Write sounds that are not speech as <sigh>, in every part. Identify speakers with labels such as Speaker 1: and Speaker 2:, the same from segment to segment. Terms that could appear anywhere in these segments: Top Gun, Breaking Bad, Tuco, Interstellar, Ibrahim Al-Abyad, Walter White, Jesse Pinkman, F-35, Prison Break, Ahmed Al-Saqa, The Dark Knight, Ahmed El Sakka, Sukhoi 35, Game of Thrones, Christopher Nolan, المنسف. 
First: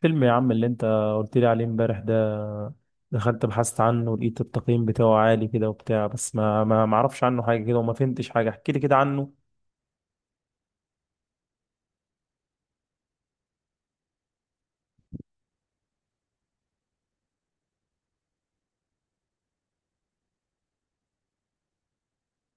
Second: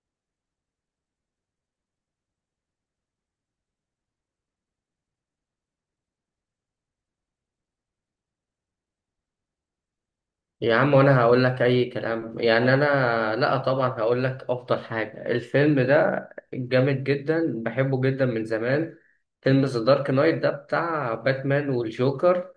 Speaker 1: فيلم يا عم اللي انت قلت لي عليه امبارح ده. دخلت بحثت عنه ولقيت التقييم بتاعه عالي كده وبتاع، بس ما اعرفش عنه حاجة كده وما فهمتش حاجة. احكي لي كده عنه.
Speaker 2: يا عم وانا هقول لك اي كلام يعني لا طبعا هقول لك افضل حاجه. الفيلم ده جامد جدا، بحبه جدا من زمان. فيلم ذا دارك نايت ده بتاع باتمان والجوكر.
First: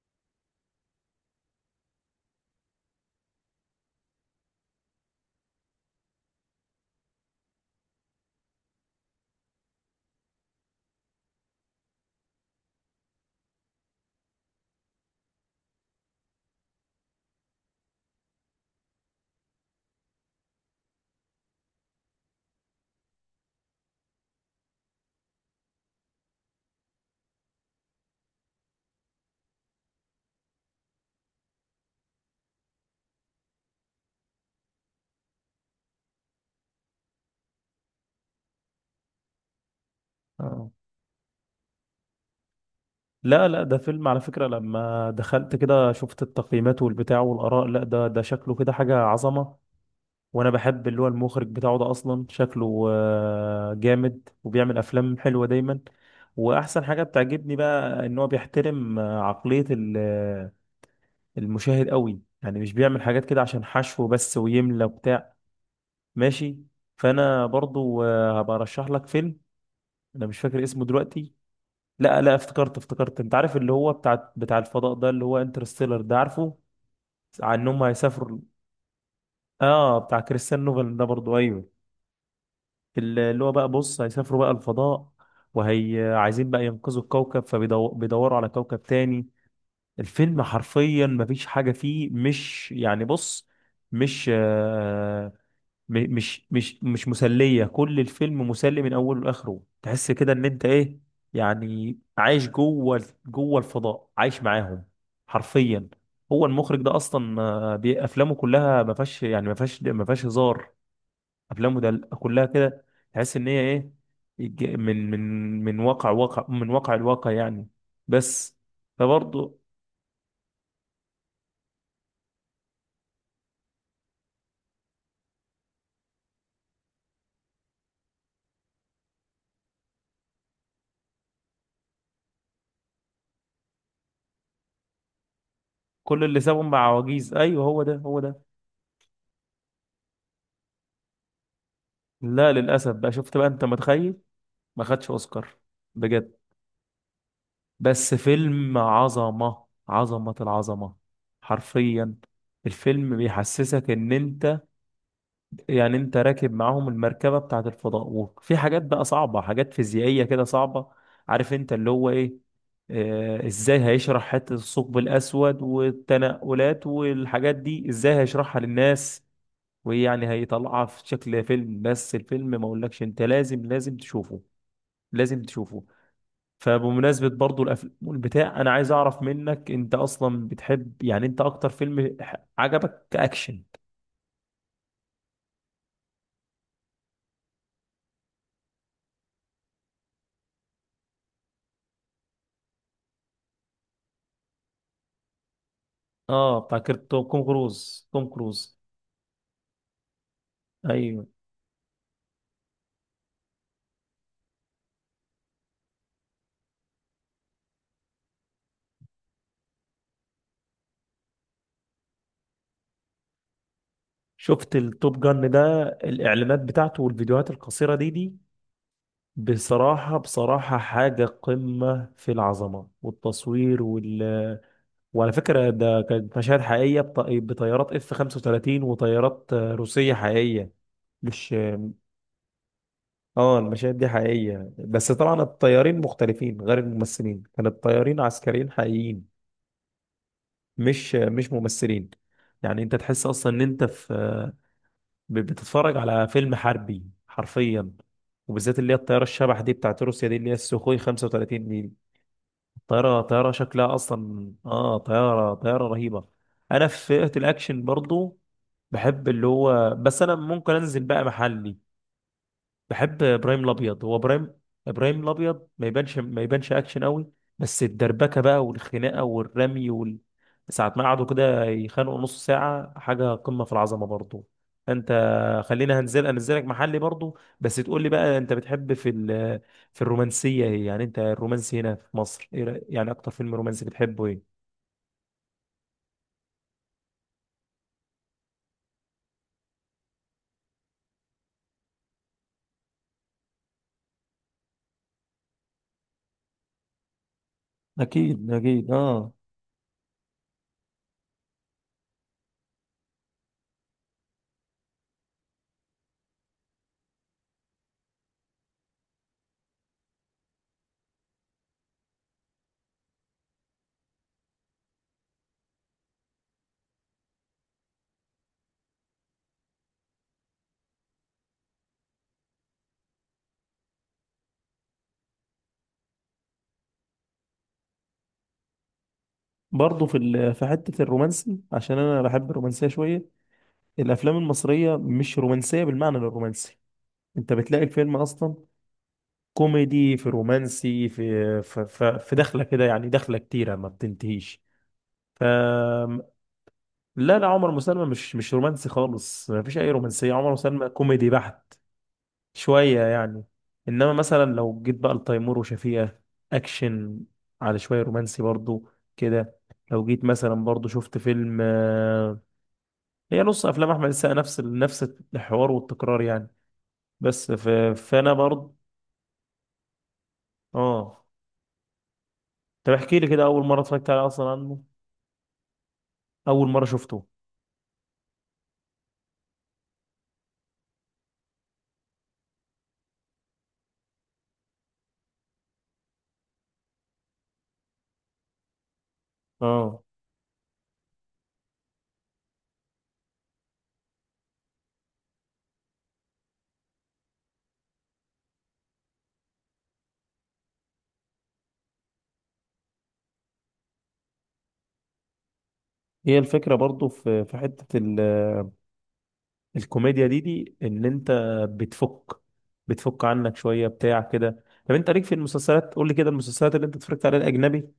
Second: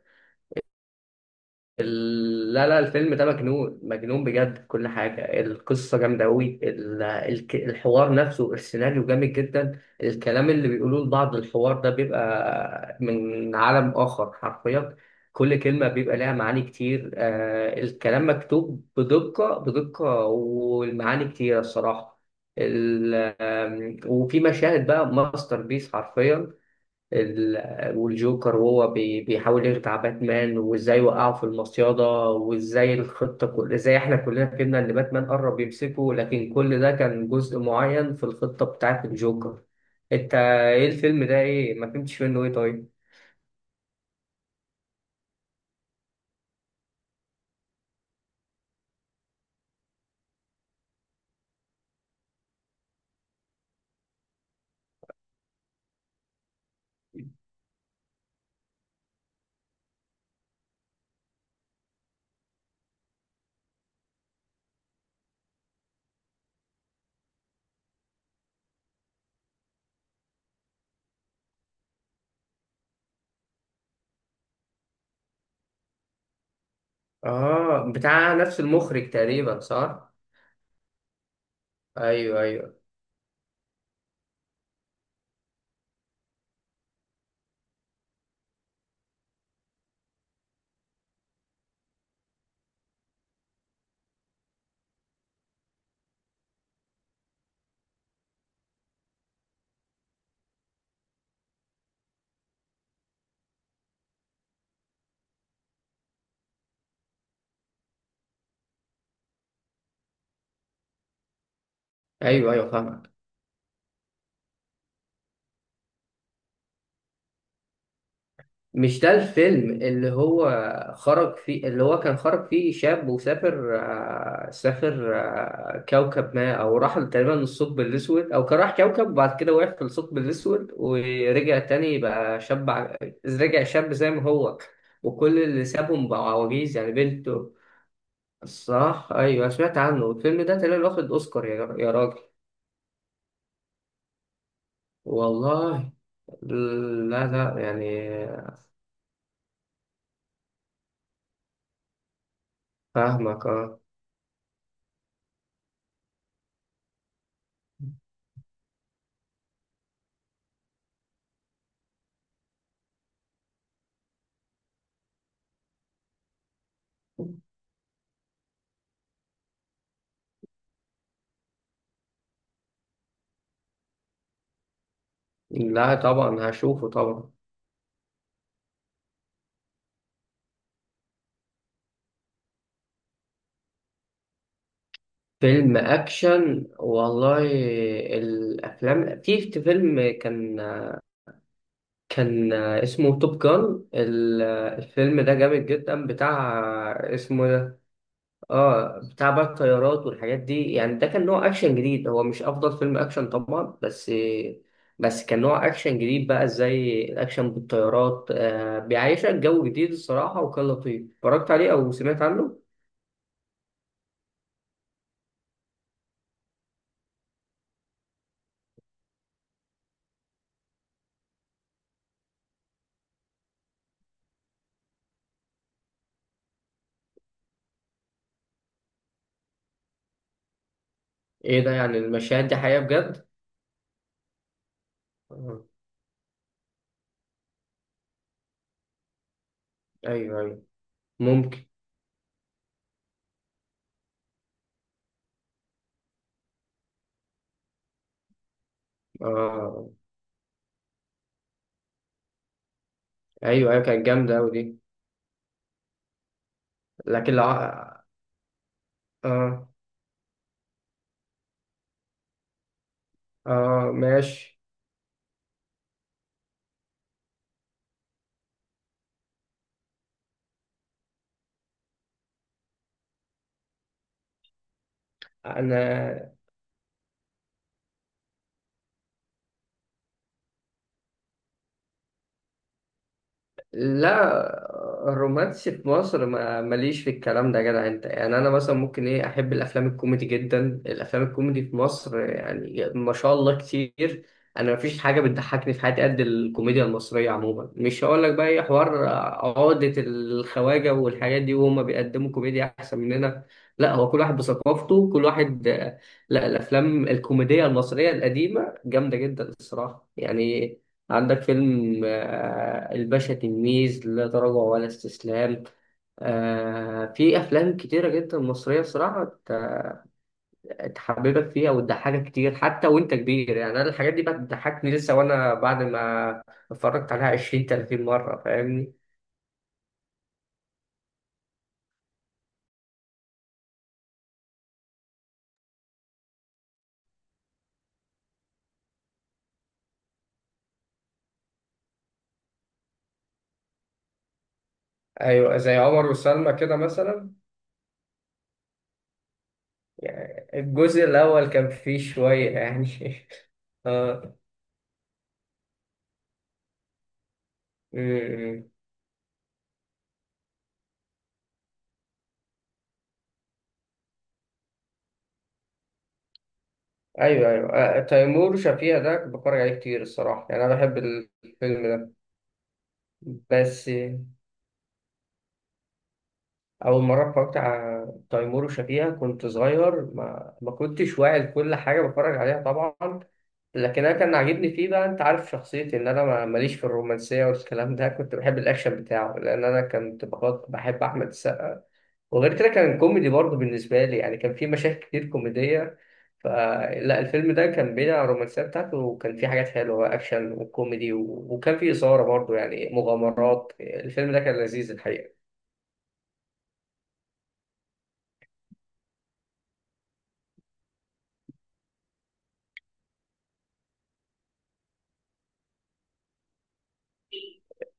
Speaker 2: لا لا الفيلم ده مجنون بجد في كل حاجة. القصة جامدة أوي، الحوار نفسه، السيناريو جامد جدا، الكلام اللي بيقولوه لبعض، الحوار ده بيبقى من عالم آخر حرفيا. كل كلمة بيبقى لها معاني كتير، الكلام مكتوب بدقة والمعاني كتيرة الصراحة. ال- وفي مشاهد بقى ماستر بيس حرفيا. والجوكر وهو بيحاول يخدع باتمان، وازاي وقعه في المصيادة، وازاي الخطة، كل ازاي احنا كلنا فهمنا ان باتمان قرب يمسكه، لكن كل ده كان جزء معين في الخطة بتاعت الجوكر. انت
Speaker 1: اه،
Speaker 2: ايه الفيلم ده؟ ايه ما فهمتش منه ايه؟ طيب.
Speaker 1: لا لا، ده فيلم على فكرة. لما دخلت كده شفت التقييمات والبتاع والآراء، لا ده شكله كده حاجة عظمة. وانا بحب اللي هو المخرج بتاعه ده، اصلا شكله جامد وبيعمل افلام حلوة دايما. واحسن حاجة بتعجبني بقى ان هو بيحترم عقلية المشاهد قوي، يعني مش بيعمل حاجات كده عشان حشو بس ويملى وبتاع. ماشي. فانا برضو هبقى ارشح لك فيلم. انا مش فاكر اسمه دلوقتي. لا لا، افتكرت افتكرت. انت عارف اللي هو بتاع الفضاء ده، اللي هو انترستيلر ده؟ عارفه؟ عن انهم
Speaker 2: اه، بتاع
Speaker 1: هيسافروا.
Speaker 2: نفس المخرج تقريبا
Speaker 1: اه،
Speaker 2: صح.
Speaker 1: بتاع كريستيان نوفل ده برضو، ايوه.
Speaker 2: ايوه ايوه
Speaker 1: اللي هو بقى، بص، هيسافروا بقى الفضاء، وهي عايزين بقى ينقذوا الكوكب فبيدوروا على كوكب تاني. الفيلم حرفيا مفيش حاجة فيه، مش يعني، بص، مش مش مسلية. كل الفيلم مسلي من اوله لاخره، تحس كده ان انت ايه، يعني عايش جوه جوه الفضاء، عايش معاهم حرفيا. هو المخرج ده اصلا افلامه كلها ما فيهاش، يعني ما فيهاش هزار. افلامه ده كلها
Speaker 2: ايوه ايوه
Speaker 1: كده،
Speaker 2: فاهم.
Speaker 1: تحس ان هي ايه، الج- من من من واقع الواقع يعني. بس.
Speaker 2: مش ده
Speaker 1: فبرضه.
Speaker 2: الفيلم اللي هو خرج فيه، اللي هو كان خرج فيه شاب وسافر، سافر كوكب ما، او راح تقريبا للثقب الاسود، او كان راح كوكب وبعد كده وقف في الثقب الاسود ورجع تاني بقى شاب. رجع شاب زي ما هو، وكل اللي سابهم
Speaker 1: كل
Speaker 2: بقوا
Speaker 1: اللي سابهم
Speaker 2: عواجيز
Speaker 1: مع
Speaker 2: يعني
Speaker 1: عواجيز،
Speaker 2: بنته.
Speaker 1: ايوه، هو ده هو ده.
Speaker 2: الصراحة ايوه، سمعت عنه الفيلم ده تقريبا واخد اوسكار يا راجل.
Speaker 1: لا للاسف بقى، شفت بقى، انت متخيل؟ ما خدش اوسكار،
Speaker 2: والله.
Speaker 1: بجد.
Speaker 2: لا لا يعني.
Speaker 1: بس فيلم عظمة عظمة العظمة، حرفيا. الفيلم
Speaker 2: فاهمك اه.
Speaker 1: بيحسسك ان انت، يعني انت راكب معاهم المركبة بتاعت الفضاء، وفي حاجات بقى صعبة، حاجات فيزيائية كده صعبة. عارف انت اللي هو ايه، ازاي هيشرح حتة الثقب الاسود والتنقلات والحاجات دي، ازاي هيشرحها للناس ويعني هيطلعها في شكل فيلم. بس الفيلم ما اقولكش، انت لازم لازم تشوفه، لازم تشوفه.
Speaker 2: لا طبعا هشوفه
Speaker 1: فبمناسبة
Speaker 2: طبعا.
Speaker 1: برضو الأفلام والبتاع، أنا عايز أعرف منك، أنت أصلا بتحب، يعني أنت أكتر فيلم عجبك كأكشن؟
Speaker 2: فيلم اكشن والله. الافلام، في فيلم كان اسمه توب جان، الفيلم ده جامد جدا
Speaker 1: آه
Speaker 2: بتاع.
Speaker 1: بتاع توم
Speaker 2: اسمه ده.
Speaker 1: كروز، توم كروز.
Speaker 2: اه، بتاع بقى الطيارات والحاجات دي، يعني ده كان
Speaker 1: أيوه.
Speaker 2: نوع اكشن جديد، هو مش افضل فيلم اكشن طبعا، بس كان نوع اكشن جديد بقى، زي الاكشن بالطيارات، آه بيعيشك جو جديد الصراحة، وكان لطيف اتفرجت عليه او سمعت عنه.
Speaker 1: شفت التوب جن ده، الإعلانات بتاعته والفيديوهات القصيرة دي، بصراحة بصراحة حاجة قمة في العظمة والتصوير وعلى فكرة ده كانت مشاهد حقيقية، بطيارات اف 35 وطيارات روسية حقيقية، مش؟
Speaker 2: ايه ده، يعني المشاهد دي حقيقة بجد؟
Speaker 1: اه، المشاهد دي حقيقية، بس طبعا
Speaker 2: آه،
Speaker 1: الطيارين مختلفين غير الممثلين، كان الطيارين عسكريين حقيقيين،
Speaker 2: ايوه ايوه.
Speaker 1: مش
Speaker 2: ممكن.
Speaker 1: ممثلين. يعني انت تحس اصلا ان انت في، بتتفرج على فيلم حربي حرفيا. وبالذات اللي هي الطيارة الشبح دي
Speaker 2: اه
Speaker 1: بتاعت روسيا دي، اللي هي السوخوي 35 دي، طيارة
Speaker 2: ايوه ايوه،
Speaker 1: شكلها
Speaker 2: كانت جامده قوي
Speaker 1: اصلا،
Speaker 2: دي.
Speaker 1: طيارة رهيبة. انا في فئة
Speaker 2: لكن لو
Speaker 1: الاكشن
Speaker 2: اه.
Speaker 1: برضو بحب اللي هو، بس انا ممكن انزل بقى محلي. بحب ابراهيم
Speaker 2: اه
Speaker 1: الابيض، هو ابراهيم
Speaker 2: ماشي.
Speaker 1: ابراهيم الابيض ما يبانش اكشن قوي، بس الدربكه بقى والخناقه والرمي ساعه ما قعدوا كده يخانقوا نص ساعه، حاجه قمه في العظمه برضو. انت، خلينا
Speaker 2: انا.
Speaker 1: انزلك محلي برضو، بس تقول لي بقى انت بتحب في في الرومانسيه ايه؟ يعني انت الرومانسي هنا في مصر، ايه يعني اكتر فيلم رومانسي بتحبه ايه؟
Speaker 2: لا الرومانسي في مصر ما ماليش في الكلام ده يا جدع انت، يعني انا مثلا ممكن ايه احب الافلام الكوميدي جدا، الافلام الكوميدي في مصر يعني ما شاء الله كتير. انا مفيش حاجه بتضحكني في حياتي قد الكوميديا المصريه عموما، مش هقول لك بقى
Speaker 1: اكيد
Speaker 2: ايه
Speaker 1: اكيد،
Speaker 2: حوار
Speaker 1: اه.
Speaker 2: عقده الخواجه والحاجات دي وهم بيقدموا كوميديا احسن مننا. لا هو كل واحد بثقافته كل واحد. لا الافلام الكوميديه المصريه القديمه جامده جدا الصراحه يعني. عندك فيلم الباشا تلميذ، لا تراجع ولا استسلام، في أفلام كتيرة جدا مصرية بصراحة تحببك فيها وتضحكك كتير حتى وأنت كبير، يعني أنا الحاجات دي بقى بتضحكني لسه وأنا بعد ما اتفرجت عليها 20 30 مرة فاهمني.
Speaker 1: برضه في في حتة الرومانسي، عشان انا بحب الرومانسية شوية. الافلام المصريه مش رومانسيه بالمعنى الرومانسي، انت بتلاقي الفيلم اصلا كوميدي، في رومانسي، في دخله كده، يعني دخله كتيره ما بتنتهيش. ف
Speaker 2: ايوه زي عمر وسلمى كده مثلا.
Speaker 1: لا لا، عمر وسلمى مش رومانسي خالص، ما فيش اي رومانسيه،
Speaker 2: يعني
Speaker 1: عمر وسلمى
Speaker 2: الجزء
Speaker 1: كوميدي
Speaker 2: الأول كان
Speaker 1: بحت.
Speaker 2: فيه شوية يعني
Speaker 1: شويه يعني.
Speaker 2: <laughs>
Speaker 1: انما
Speaker 2: آه.
Speaker 1: مثلا لو جيت بقى لتيمور وشفيقة، اكشن على شويه رومانسي
Speaker 2: أمم.
Speaker 1: برضو كده. لو جيت مثلا برضو شفت فيلم هي نص افلام احمد السقا نفس نفس الحوار والتكرار يعني.
Speaker 2: أيوه
Speaker 1: بس
Speaker 2: أيوه،
Speaker 1: فانا
Speaker 2: تيمور
Speaker 1: برضه،
Speaker 2: وشفيقة ده بتفرج عليه كتير الصراحة، يعني أنا بحب
Speaker 1: اه.
Speaker 2: الفيلم ده.
Speaker 1: طب احكي لي كده، اول مره
Speaker 2: بس
Speaker 1: اتفرجت عليه اصلا، عنه، اول مره
Speaker 2: أول
Speaker 1: شفته.
Speaker 2: مرة اتفرجت على تيمور وشفيقة كنت صغير، ما كنتش واعي لكل حاجة بتفرج عليها طبعا، لكن أنا كان عاجبني فيه. بقى أنت عارف شخصيتي إن أنا ماليش في الرومانسية والكلام ده، كنت بحب الأكشن بتاعه، لأن أنا
Speaker 1: اه.
Speaker 2: كنت بحب أحمد السقا، وغير كده كان كوميدي برضه بالنسبة لي، يعني كان فيه مشاهد كتير كوميدية. فلا الفيلم ده كان بين الرومانسية بتاعته وكان فيه حاجات حلوة، أكشن وكوميدي وكان فيه إثارة برضه، يعني مغامرات. الفيلم ده كان لذيذ الحقيقة.
Speaker 1: هي الفكره برضه في حته الكوميديا دي ان انت بتفك بتفك عنك شويه بتاع كده. طب انت ليك في المسلسلات، قول لي كده المسلسلات اللي انت اتفرجت عليها، الاجنبي.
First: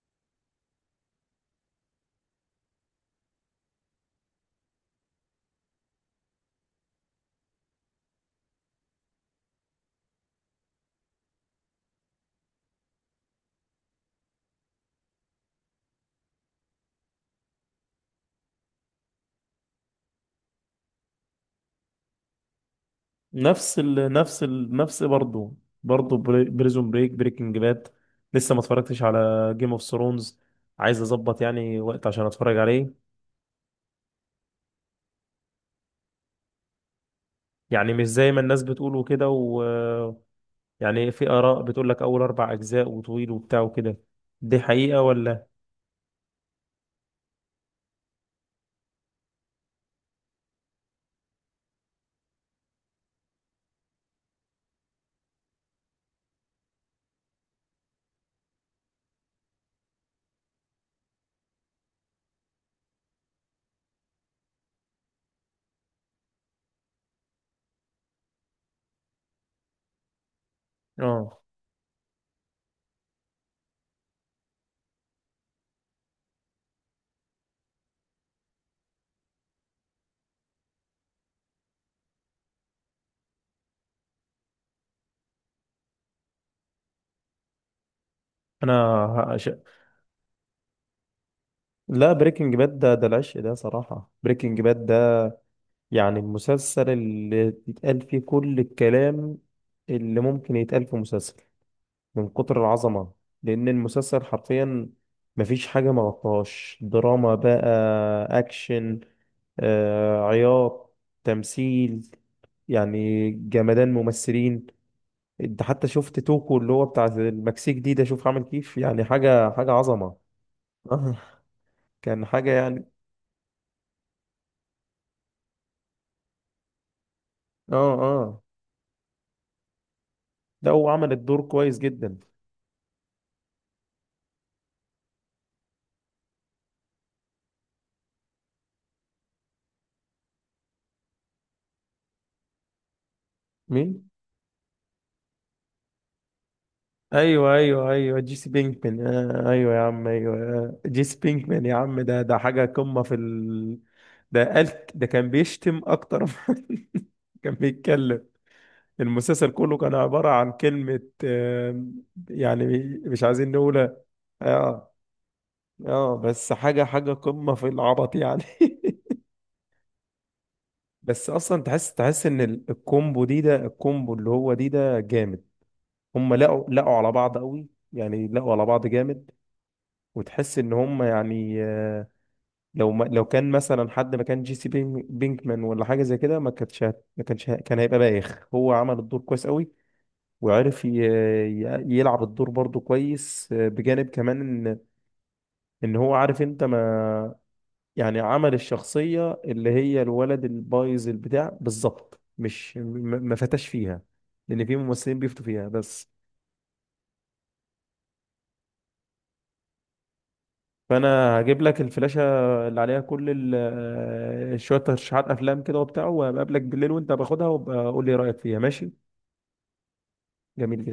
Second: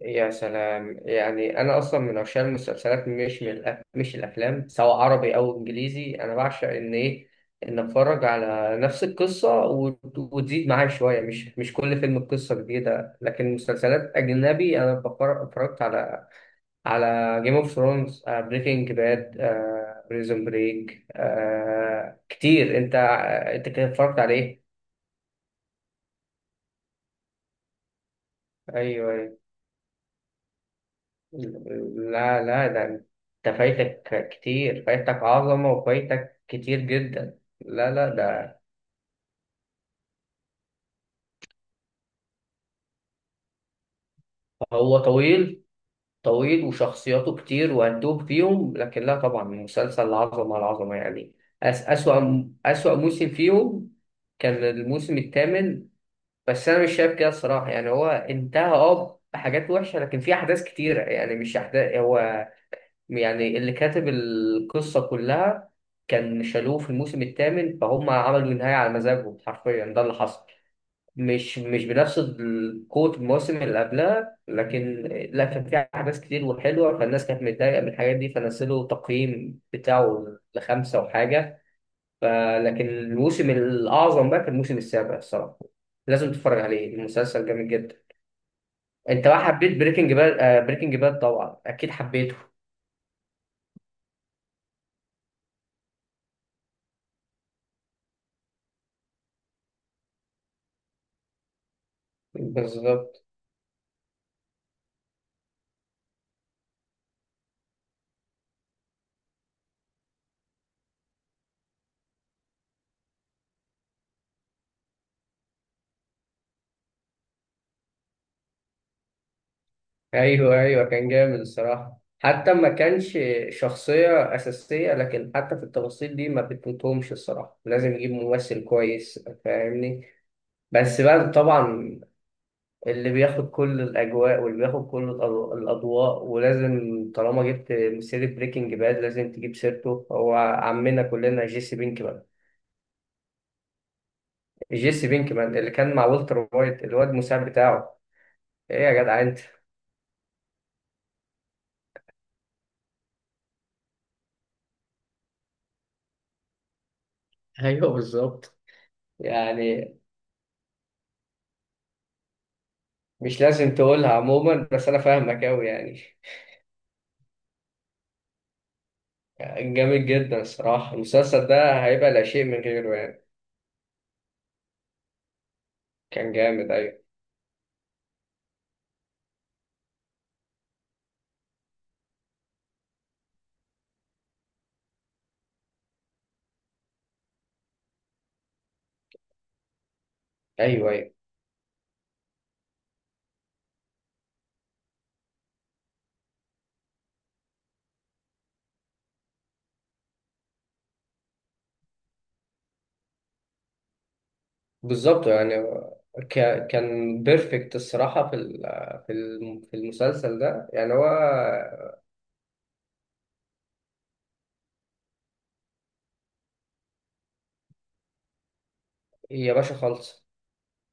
Speaker 2: يا سلام، يعني انا اصلا من عشاق المسلسلات مش من مش الافلام، سواء عربي او انجليزي، انا بعشق ان ايه، ان اتفرج على نفس القصه وتزيد معايا شويه، مش مش كل فيلم قصه جديده. لكن مسلسلات اجنبي انا اتفرجت على على جيم اوف ثرونز، بريكنج باد، بريزون بريك، كتير. انت انت
Speaker 1: نفس
Speaker 2: كده
Speaker 1: ال...
Speaker 2: اتفرجت على
Speaker 1: نفس
Speaker 2: ايه؟
Speaker 1: ال... نفس برضه برضه بريزون بريك، بريكنج باد. لسه ما اتفرجتش
Speaker 2: ايوه.
Speaker 1: على جيم اوف ثرونز، عايز اظبط يعني وقت عشان
Speaker 2: لا
Speaker 1: اتفرج
Speaker 2: لا ده،
Speaker 1: عليه.
Speaker 2: انت فايتك كتير، فايتك عظمة وفايتك كتير جدا. لا
Speaker 1: يعني مش
Speaker 2: لا
Speaker 1: زي ما
Speaker 2: ده.
Speaker 1: الناس بتقول وكده يعني في آراء بتقول لك أول أربع أجزاء وطويل وبتاع وكده، دي
Speaker 2: هو
Speaker 1: حقيقة ولا؟
Speaker 2: طويل، طويل وشخصياته كتير وهتوه فيهم، لكن لا طبعا مسلسل عظمة على عظمة يعني. أس أسوأ أسوأ موسم فيهم كان الموسم الثامن، بس أنا مش شايف كده الصراحة، يعني هو انتهى اه بحاجات وحشة، لكن في أحداث كتيرة يعني مش أحداث هو، يعني اللي كاتب القصة كلها كان شالوه في الموسم الثامن، فهم عملوا النهاية على مزاجهم حرفيا، ده اللي حصل.
Speaker 1: آه.
Speaker 2: مش بنفس قوة الموسم اللي قبلها، لكن لا كان فيها أحداث كتير وحلوة، فالناس كانت متضايقة من الحاجات دي فنزلوا تقييم بتاعه لخمسة وحاجة. فلكن الموسم الأعظم بقى كان الموسم السابع الصراحة، لازم تتفرج عليه، المسلسل جامد جدا.
Speaker 1: أنا
Speaker 2: أنت بقى
Speaker 1: هقش...
Speaker 2: حبيت بريكنج باد؟ بريكنج باد طبعا أكيد
Speaker 1: لا،
Speaker 2: حبيته.
Speaker 1: بريكنج باد ده العشق، ده صراحة. بريكنج باد ده يعني المسلسل اللي يتقال فيه كل الكلام اللي ممكن يتقال في مسلسل، من كتر العظمة.
Speaker 2: بالظبط.
Speaker 1: لأن المسلسل حرفيا مفيش حاجة ما غطاهاش، دراما بقى، أكشن، عياط، تمثيل، يعني جمدان ممثلين. انت حتى شفت توكو اللي هو بتاع المكسيك دي، ده شوف عامل كيف، يعني حاجة حاجة عظمة.
Speaker 2: ايوه ايوه
Speaker 1: <laughs>
Speaker 2: كان
Speaker 1: آه.
Speaker 2: جامد الصراحه،
Speaker 1: كان حاجة
Speaker 2: حتى ما
Speaker 1: يعني.
Speaker 2: كانش شخصيه اساسيه، لكن حتى في التفاصيل دي ما بتفوتهمش الصراحه،
Speaker 1: اه،
Speaker 2: لازم يجيب
Speaker 1: اه،
Speaker 2: ممثل كويس. فاهمني.
Speaker 1: لا هو
Speaker 2: بس
Speaker 1: عمل
Speaker 2: بقى
Speaker 1: الدور كويس
Speaker 2: طبعا
Speaker 1: جدا.
Speaker 2: اللي بياخد كل الاجواء واللي بياخد كل الاضواء، ولازم طالما جبت سيره بريكنج باد لازم تجيب سيرته، هو عمنا كلنا جيسي بينكمان.
Speaker 1: مين؟
Speaker 2: جيسي بينكمان اللي كان مع والتر وايت، الواد المساعد
Speaker 1: ايوه ايوه
Speaker 2: بتاعه.
Speaker 1: ايوه، جيسي
Speaker 2: ايه
Speaker 1: بينكمان،
Speaker 2: يا جدع انت.
Speaker 1: آه ايوه يا عم، ايوه. آه. جيسي بينكمان يا عم، ده حاجة قمة في ده قال ده كان بيشتم اكتر <laughs> كان
Speaker 2: ايوه
Speaker 1: بيتكلم.
Speaker 2: بالظبط
Speaker 1: المسلسل كله
Speaker 2: يعني.
Speaker 1: كان عبارة عن كلمة، يعني مش
Speaker 2: مش
Speaker 1: عايزين
Speaker 2: لازم
Speaker 1: نقولها.
Speaker 2: تقولها عموما، بس
Speaker 1: اه،
Speaker 2: انا فاهمك اوي يعني.
Speaker 1: اه، بس حاجة حاجة قمة في العبط يعني. <laughs>
Speaker 2: كان جامد جدا الصراحه
Speaker 1: بس
Speaker 2: المسلسل
Speaker 1: اصلا
Speaker 2: ده،
Speaker 1: تحس
Speaker 2: هيبقى لا
Speaker 1: تحس ان
Speaker 2: شيء من غيره يعني.
Speaker 1: الكومبو دي، ده الكومبو اللي هو دي ده جامد.
Speaker 2: كان
Speaker 1: هم لقوا
Speaker 2: جامد
Speaker 1: لقوا
Speaker 2: ايوه.
Speaker 1: على بعض قوي، يعني لقوا على بعض جامد. وتحس ان هم يعني، لو كان مثلا حد ما كان جي سي بينكمان ولا حاجة زي كده، ما كانتش هت- ما كانش ه- كان هيبقى بايخ. هو عمل الدور كويس قوي، وعرف
Speaker 2: ايوه
Speaker 1: يلعب الدور برضه كويس، بجانب كمان ان ان هو عارف انت، ما يعني، عمل الشخصية اللي هي الولد البايظ البتاع بالظبط، مش ما فتاش فيها، لأن في ممثلين
Speaker 2: بالظبط
Speaker 1: بيفتوا
Speaker 2: يعني.
Speaker 1: فيها بس.
Speaker 2: كان بيرفكت الصراحه في في في المسلسل ده يعني هو.
Speaker 1: فأنا هجيب لك الفلاشة اللي عليها كل شوية ترشيحات أفلام كده وبتاع، وبقابلك بالليل وأنت باخدها، وابقى قول لي رأيك فيها، ماشي.
Speaker 2: يا باشا خالص.
Speaker 1: جميل جدا.